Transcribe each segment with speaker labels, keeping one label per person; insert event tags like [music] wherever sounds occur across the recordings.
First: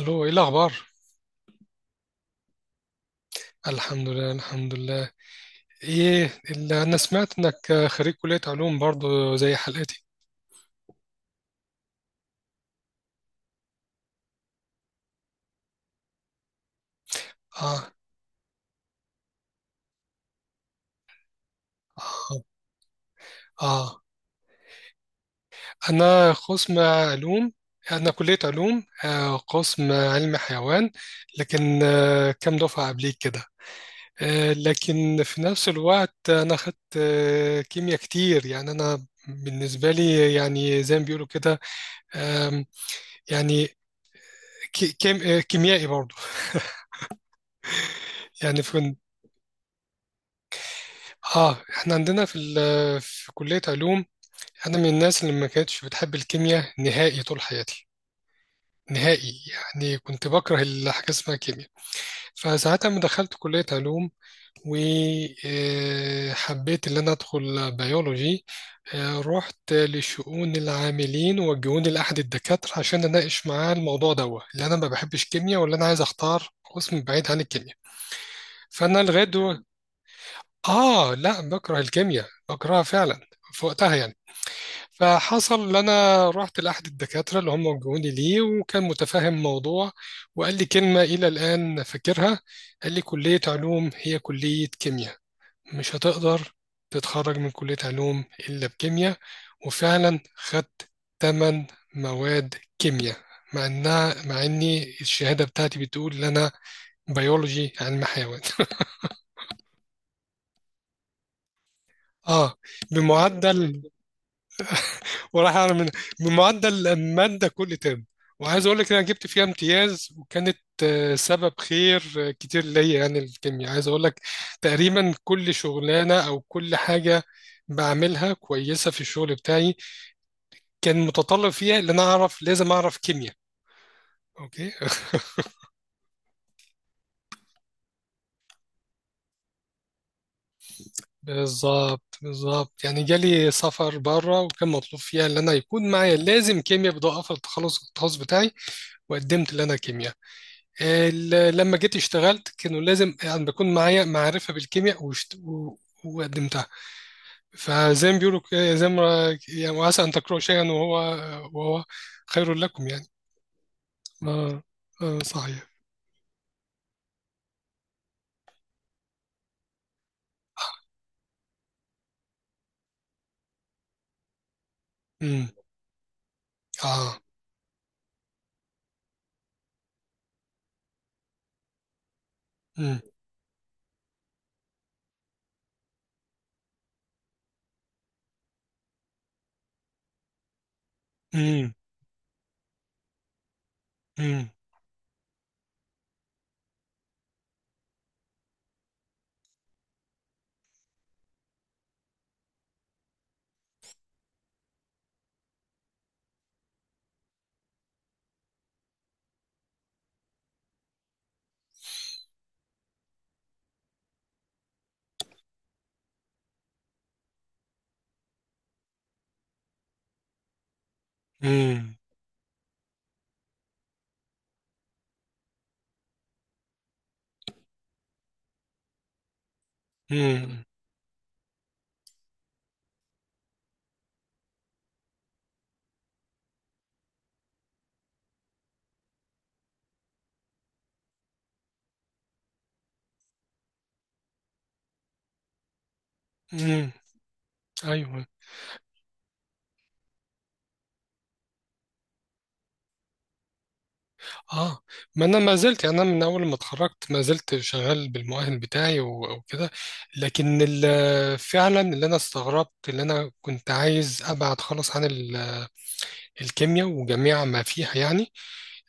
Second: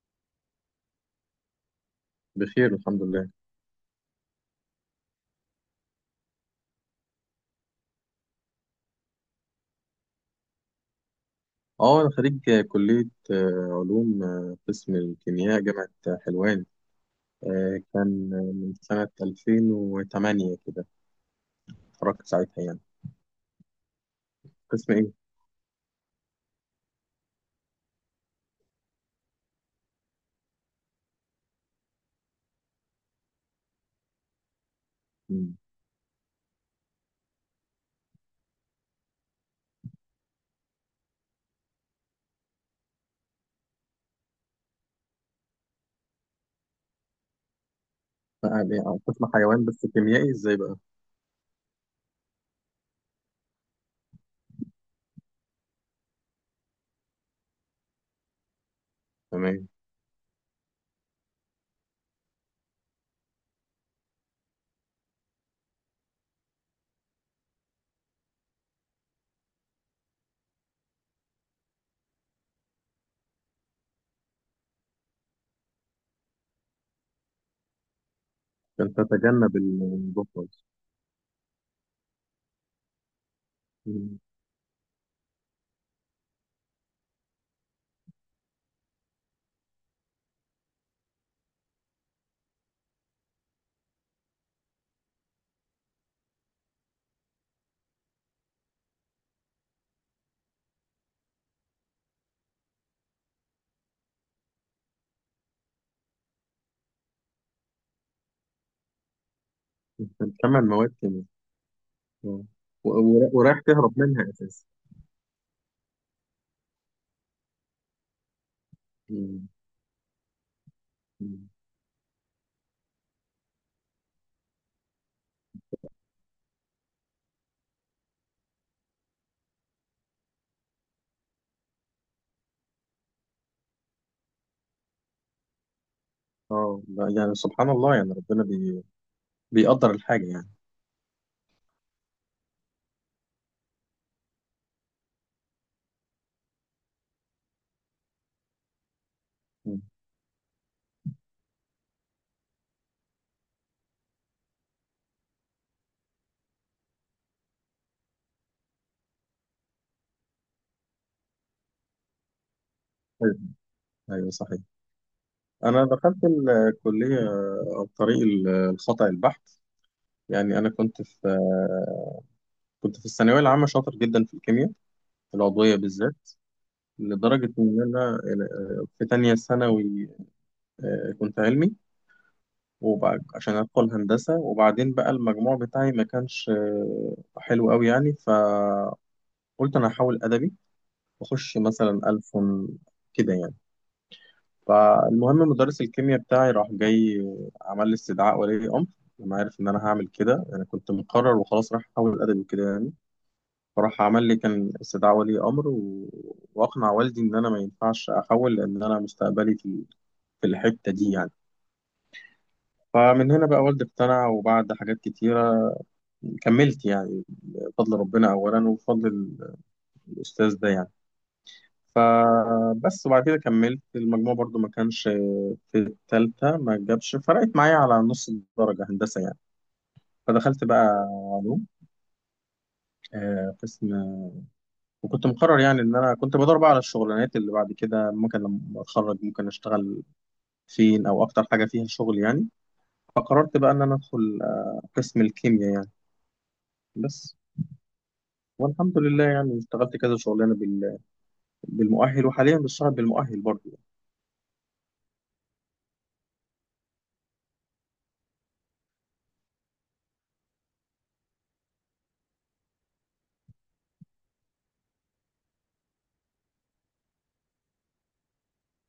Speaker 1: الو، ايه الاخبار؟
Speaker 2: بخير الحمد لله.
Speaker 1: الحمد لله، الحمد لله. ايه اللي انا سمعت انك خريج كلية علوم برضو زي حالاتي؟
Speaker 2: اه انا خريج كلية علوم، قسم الكيمياء، جامعة حلوان.
Speaker 1: اه.
Speaker 2: كان من سنة 2008 كده، اتخرجت
Speaker 1: اه.
Speaker 2: ساعتها يعني.
Speaker 1: اه.
Speaker 2: قسم ايه؟
Speaker 1: انا قسم علوم. انا كلية علوم، قسم علم حيوان، لكن كام دفعة قبليك كده. لكن في
Speaker 2: مم.
Speaker 1: نفس الوقت انا خدت كيمياء كتير، يعني انا بالنسبة لي يعني زي ما بيقولوا كده. آم، يعني كيميائي برضو. يعني
Speaker 2: بقى ليه؟ قسم حيوان بس كيميائي ازاي بقى؟
Speaker 1: اه، احنا عندنا في كلية علوم. انا من الناس اللي ما كانتش بتحب الكيمياء نهائي طول حياتي، نهائي،
Speaker 2: تمام.
Speaker 1: يعني كنت بكره الحاجة اسمها كيمياء. فساعتها لما دخلت كلية علوم وحبيت ان انا ادخل بيولوجي، رحت لشؤون العاملين ووجهوني لأحد الدكاترة عشان اناقش معاه الموضوع دوت اللي انا ما بحبش كيمياء، ولا انا عايز اختار قسم بعيد عن الكيمياء.
Speaker 2: عشان
Speaker 1: فانا لغايه
Speaker 2: تتجنب الموضوع خالص.
Speaker 1: لا، بكره الكيمياء، بكرهها فعلا في وقتها يعني.
Speaker 2: مم.
Speaker 1: فحصل إن أنا رحت لأحد الدكاترة اللي هم وجهوني ليه، وكان متفاهم الموضوع، وقال لي كلمة إلى الآن فاكرها. قال لي كلية علوم هي كلية كيمياء، مش هتقدر تتخرج من كلية علوم إلا بكيمياء. وفعلا خدت تمن مواد كيمياء، مع إني الشهادة بتاعتي بتقول إن أنا بيولوجي علم حيوان [laughs]
Speaker 2: كان ثمان مواد كيمياء آه.
Speaker 1: آه،
Speaker 2: و- و- ورايح
Speaker 1: بمعدل،
Speaker 2: تهرب منها اساسا.
Speaker 1: وراح اعمل من معدل الماده كل ترم. وعايز اقول لك ان انا جبت فيها
Speaker 2: مم.
Speaker 1: امتياز، وكانت
Speaker 2: مم.
Speaker 1: سبب خير كتير ليا. يعني الكيمياء، عايز اقول لك، تقريبا كل شغلانه او كل حاجه بعملها كويسه في الشغل بتاعي كان متطلب فيها ان انا اعرف، لازم اعرف كيمياء. اوكي.
Speaker 2: اه لا، يعني سبحان الله، يعني بيقدر الحاجة يعني.
Speaker 1: بالظبط، بالظبط. يعني جالي سفر بره وكان مطلوب فيها ان انا يكون معايا لازم كيمياء بدون في التخلص التخصص بتاعي، وقدمت ان انا
Speaker 2: مم.
Speaker 1: كيمياء. لما جيت اشتغلت كانوا لازم يعني بكون معايا معرفة بالكيمياء وقدمتها. فزي ما بيقولوا، زي ما يعني، وعسى أن تكرهوا شيئا وهو خير لكم، يعني.
Speaker 2: ايوه. أيوة، صحيح.
Speaker 1: اه، آه صحيح.
Speaker 2: أنا دخلت الكلية عن طريق الخطأ البحت. يعني أنا كنت في الثانوية العامة شاطر جدا في الكيمياء
Speaker 1: امم.
Speaker 2: العضوية بالذات،
Speaker 1: اه.
Speaker 2: لدرجة إن أنا في تانية ثانوي كنت علمي،
Speaker 1: امم.
Speaker 2: وبعد عشان أدخل هندسة. وبعدين بقى المجموع بتاعي ما كانش حلو أوي، يعني فقلت أنا هحاول أدبي وأخش
Speaker 1: امم.
Speaker 2: مثلا ألف كده يعني.
Speaker 1: امم.
Speaker 2: فالمهم مدرس الكيمياء بتاعي راح جاي عمل لي استدعاء ولي امر لما عرف ان انا هعمل كده، انا كنت مقرر وخلاص راح احول ادبي كده يعني. فراح عمل لي كان استدعاء ولي امر و... واقنع والدي ان انا ما ينفعش احول، لان انا مستقبلي في الحته دي يعني. فمن هنا بقى والدي اقتنع، وبعد حاجات كتيره كملت يعني بفضل ربنا اولا وبفضل الاستاذ ده يعني.
Speaker 1: امم.
Speaker 2: فبس، وبعد كده كملت. المجموع برضو ما كانش في التالتة، ما جابش، فرقت معايا على نص درجة هندسة يعني. فدخلت
Speaker 1: امم.
Speaker 2: بقى علوم، قسم. وكنت مقرر يعني ان انا كنت بدور بقى على الشغلانات اللي بعد كده ممكن لما اتخرج ممكن اشتغل فين، او اكتر حاجة فيها شغل يعني. فقررت بقى ان انا ادخل قسم الكيمياء يعني،
Speaker 1: أمم.
Speaker 2: بس.
Speaker 1: ايوه.
Speaker 2: والحمد لله يعني اشتغلت كذا شغلانة بالمؤهل، وحاليا بشتغل بالمؤهل برضه.
Speaker 1: اه. ما انا ما زلت، يعني انا من اول ما اتخرجت ما زلت شغال بالمؤهل بتاعي وكده. لكن فعلا اللي انا استغربت، اللي انا كنت عايز ابعد خالص عن الكيمياء وجميع ما فيها يعني.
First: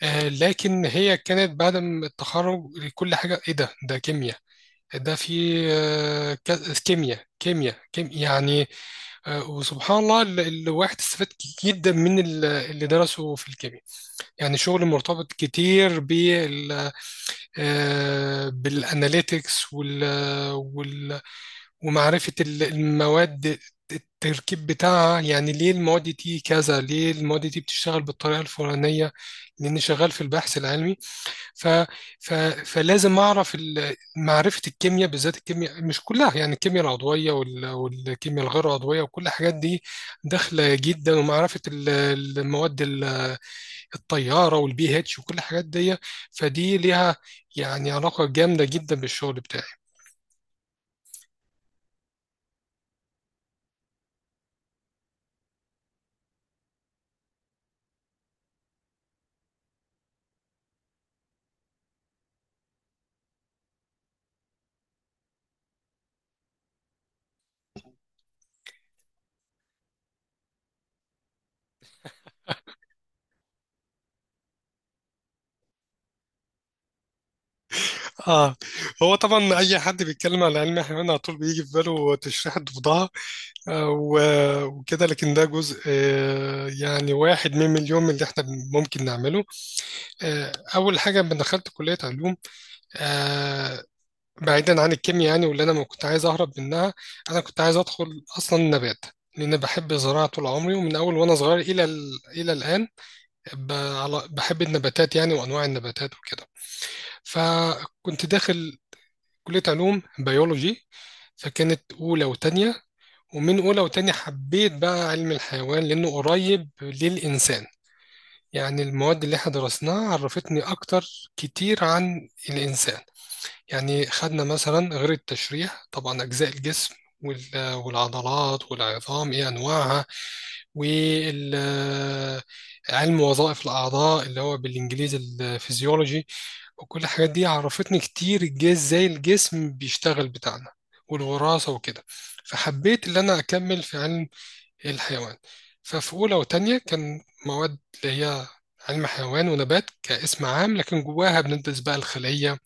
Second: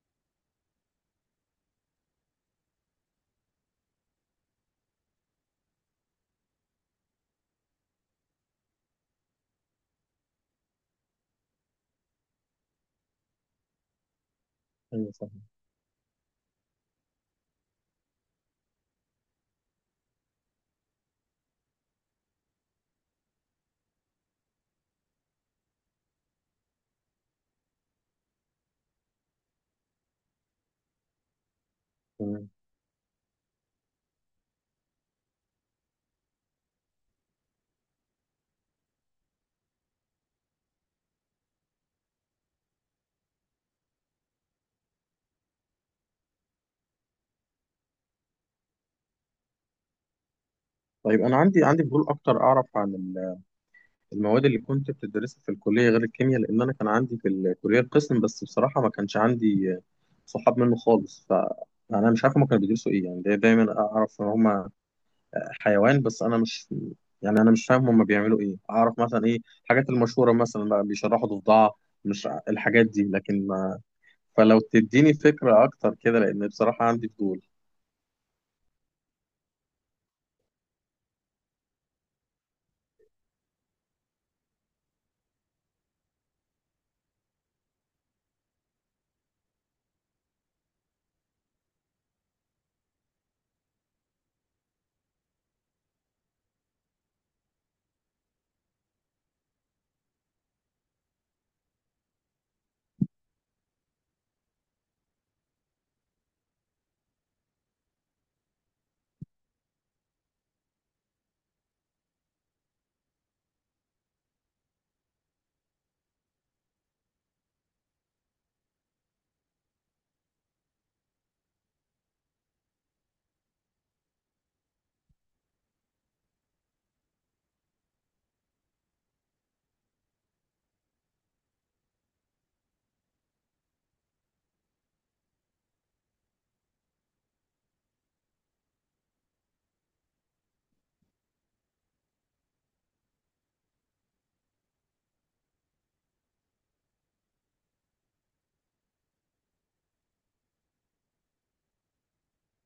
Speaker 1: آه، لكن هي كانت بعد ما التخرج، كل حاجه ايه؟ ده كيمياء، ده في كيمياء، كيمياء، كيمياء يعني. آه، وسبحان الله، الواحد استفاد جدا من اللي درسه في الكيمياء. يعني شغل
Speaker 2: ايوه،
Speaker 1: مرتبط
Speaker 2: فاهم.
Speaker 1: كتير بالاناليتكس وال وال ومعرفه المواد، التركيب بتاعها، يعني ليه المواد دي كذا، ليه المواد دي بتشتغل بالطريقه الفلانيه. لاني شغال في البحث العلمي، ف ف
Speaker 2: تمام.
Speaker 1: فلازم اعرف معرفه الكيمياء، بالذات الكيمياء مش كلها يعني، الكيمياء العضويه والكيمياء الغير عضويه وكل الحاجات دي داخله جدا. ومعرفه المواد الطياره والبي اتش وكل الحاجات دي، فدي ليها يعني علاقه جامده جدا بالشغل بتاعي.
Speaker 2: طيب انا عندي فضول اكتر اعرف عن المواد اللي كنت بتدرسها في الكلية غير الكيمياء، لأن أنا كان عندي في الكلية القسم، بس بصراحة ما كانش عندي صحاب منه خالص، فأنا مش عارف هما كانوا بيدرسوا إيه يعني. دايما أعرف إن هما حيوان، بس أنا مش، يعني أنا مش فاهم هما بيعملوا إيه. أعرف مثلا إيه الحاجات المشهورة، مثلا بقى بيشرحوا ضفدعة مش ع- الحاجات دي، لكن ما، فلو تديني فكرة أكتر كده لأن بصراحة عندي فضول.
Speaker 1: اه، هو طبعا اي حد بيتكلم على علم الحيوان على طول بيجي في باله تشريح الضفدعه، وكده، لكن ده جزء، يعني واحد من مليون من اللي احنا ممكن نعمله. اول حاجه لما دخلت كليه علوم، آه، بعيدا عن الكيمياء يعني، واللي انا ما كنت عايز اهرب منها، انا كنت عايز ادخل اصلا نبات، لان بحب الزراعه طول عمري، ومن اول وانا صغير الى الى الان ب- بحب النباتات يعني وانواع النباتات وكده. فكنت داخل كليه علوم بيولوجي. فكانت اولى وتانية، ومن اولى وتانية حبيت بقى علم الحيوان لانه قريب للانسان. يعني المواد اللي احنا درسناها عرفتني اكتر كتير عن الانسان. يعني خدنا مثلا، غير التشريح طبعا، اجزاء الجسم والعضلات والعظام ايه انواعها، وعلم وظائف الأعضاء اللي هو بالإنجليزي الفيزيولوجي، وكل الحاجات دي عرفتني كتير الجسم ازاي، الجسم بيشتغل بتاعنا، والوراثة وكده. فحبيت إن أنا أكمل في علم الحيوان. ففي أولى وتانية كان مواد اللي هي علم حيوان ونبات كاسم عام، لكن جواها بندرس بقى الخلية،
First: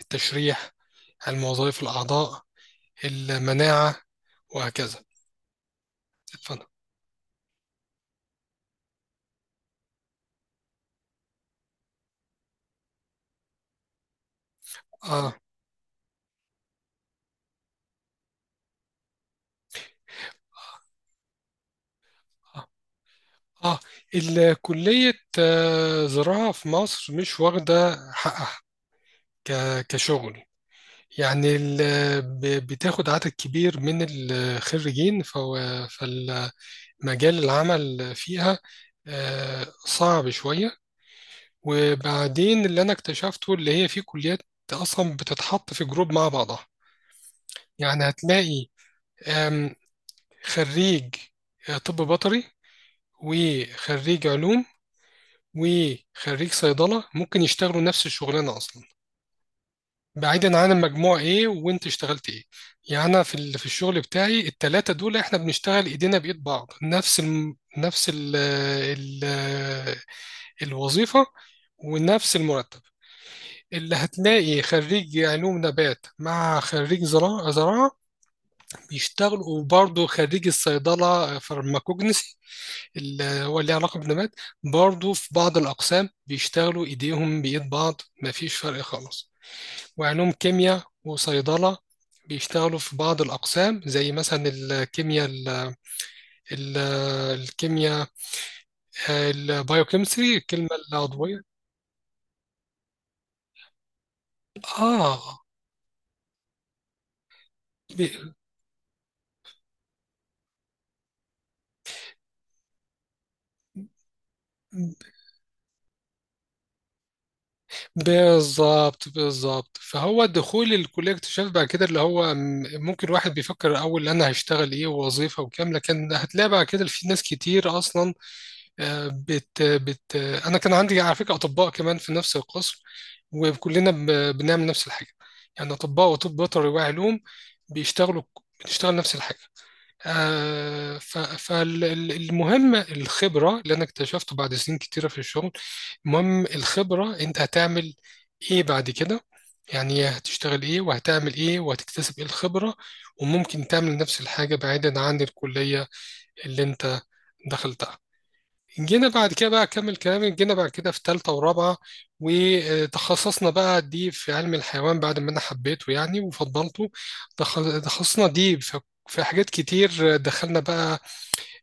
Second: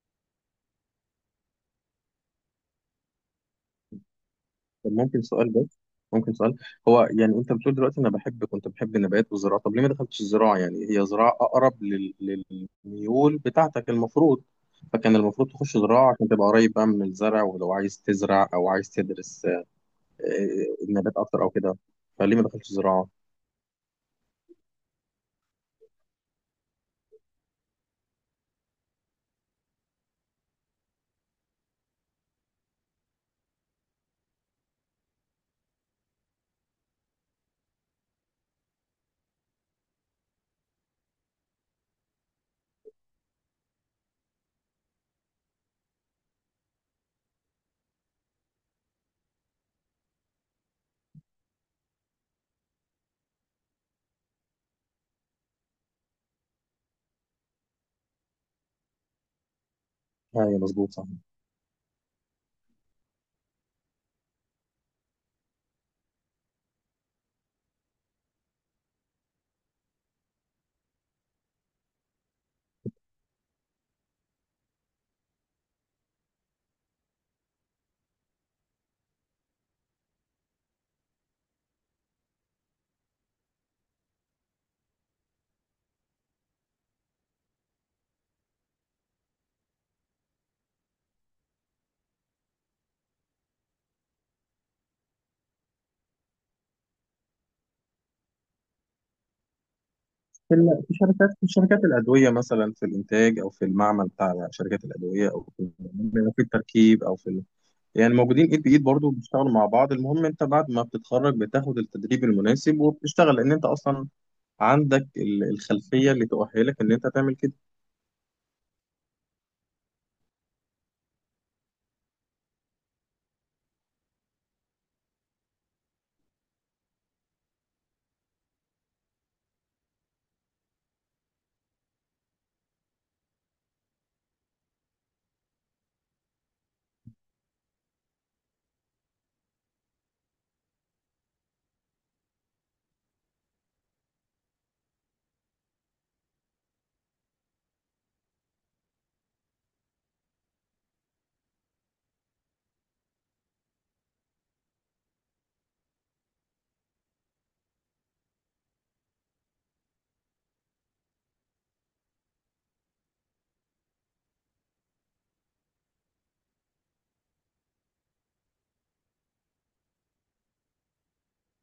Speaker 1: التشريح، علم وظائف الأعضاء، المناعة،
Speaker 2: طب
Speaker 1: وهكذا.
Speaker 2: ممكن سؤال بس، ممكن سؤال.
Speaker 1: اتفضل.
Speaker 2: هو يعني انت بتقول دلوقتي انا بحب، كنت بحب النبات والزراعه، طب ليه ما دخلتش الزراعه؟ يعني هي زراعه اقرب للميول بتاعتك المفروض. فكان
Speaker 1: اه.
Speaker 2: المفروض تخش زراعه عشان تبقى قريب بقى من الزرع، ولو عايز تزرع او عايز تدرس آه، النبات اكتر او كده. فليه ما دخلتش زراعه؟
Speaker 1: اه. الكلية، زراعة في مصر مش واخدة حقها كشغل، يعني بتاخد عدد كبير من الخريجين، فالمجال العمل فيها صعب شوية. وبعدين اللي أنا اكتشفته اللي هي في كليات أصلا بتتحط في جروب مع بعضها. يعني هتلاقي آم، خريج طب بيطري، وخريج علوم، وخريج صيدلة، ممكن يشتغلوا نفس الشغلانة أصلا، بعيدا
Speaker 2: ايوه،
Speaker 1: عن
Speaker 2: مظبوط، صح.
Speaker 1: المجموع إيه وأنت اشتغلت إيه. يعني أنا في في الشغل بتاعي التلاتة دول إحنا بنشتغل إيدينا بإيد بعض، نفس ال نفس ال ال الوظيفة ونفس المرتب. اللي هتلاقي خريج علوم نبات مع خريج زراعة زراعة بيشتغلوا، وبرضه خريج الصيدلة فارماكوجنسي اللي هو ليه علاقة بالنبات، برضو في بعض الأقسام بيشتغلوا إيديهم بإيد بعض، مفيش فرق خالص. وعلوم كيمياء وصيدلة بيشتغلوا في بعض الأقسام، زي مثلا الكيمياء ال ال الكيمياء البايوكيمستري، الكلمة
Speaker 2: في شركات،
Speaker 1: العضوية.
Speaker 2: في شركات الادويه مثلا، في الانتاج او في المعمل بتاع شركات الادويه،
Speaker 1: آه
Speaker 2: او في في التركيب او في يعني
Speaker 1: ب-
Speaker 2: موجودين ايد بايد برضه، بيشتغلوا مع بعض. المهم انت بعد ما بتتخرج بتاخد التدريب المناسب وبتشتغل، لان انت اصلا عندك الخلفيه اللي تؤهلك ان انت تعمل كده.
Speaker 1: بالظبط، بالظبط. فهو دخول الكلية اكتشاف بعد كده، اللي هو ممكن واحد بيفكر الأول أنا هشتغل إيه، ووظيفة، وكام، لكن هتلاقي بعد كده في ناس كتير أصلا، آه، بت بت انا كان عندي على فكره اطباء كمان في نفس القسم، وكلنا بنعمل نفس الحاجه. يعني اطباء وطب بيطري وعلوم بيشتغلوا، بتشتغل نفس الحاجه. فالمهم الخبره، اللي انا اكتشفته بعد سنين كتيره في الشغل، المهم الخبره. انت هتعمل ايه بعد كده؟ يعني هتشتغل ايه، وهتعمل ايه، وهتكتسب ايه الخبره. وممكن تعمل نفس الحاجه بعيدا عن الكليه اللي انت دخلتها. جينا بعد كده بقى، أكمل كلامي، جينا بعد كده في تالتة ورابعة وتخصصنا بقى دي في علم الحيوان بعد ما أنا حبيته يعني وفضلته. تخصصنا دي في، في حاجات كتير دخلنا بقى،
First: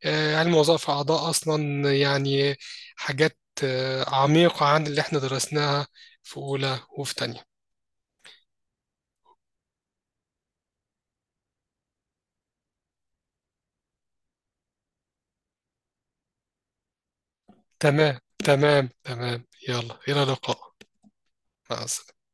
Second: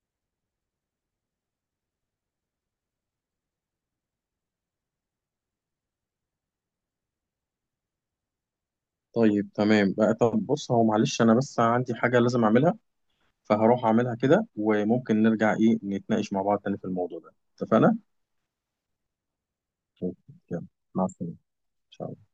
Speaker 1: علم وظائف أعضاء أصلا يعني، حاجات عميقة عن اللي احنا درسناها في أولى وفي تانية.
Speaker 2: طيب تمام بقى. طب بص، هو معلش انا بس عندي حاجه لازم اعملها، فهروح اعملها كده، وممكن نرجع ايه نتناقش مع بعض تاني في الموضوع ده، اتفقنا؟
Speaker 1: تمام، تمام، تمام، يلا،
Speaker 2: طيب،
Speaker 1: إلى
Speaker 2: يلا،
Speaker 1: اللقاء.
Speaker 2: مع السلامه.
Speaker 1: مع
Speaker 2: إن شاء
Speaker 1: السلامة.
Speaker 2: الله.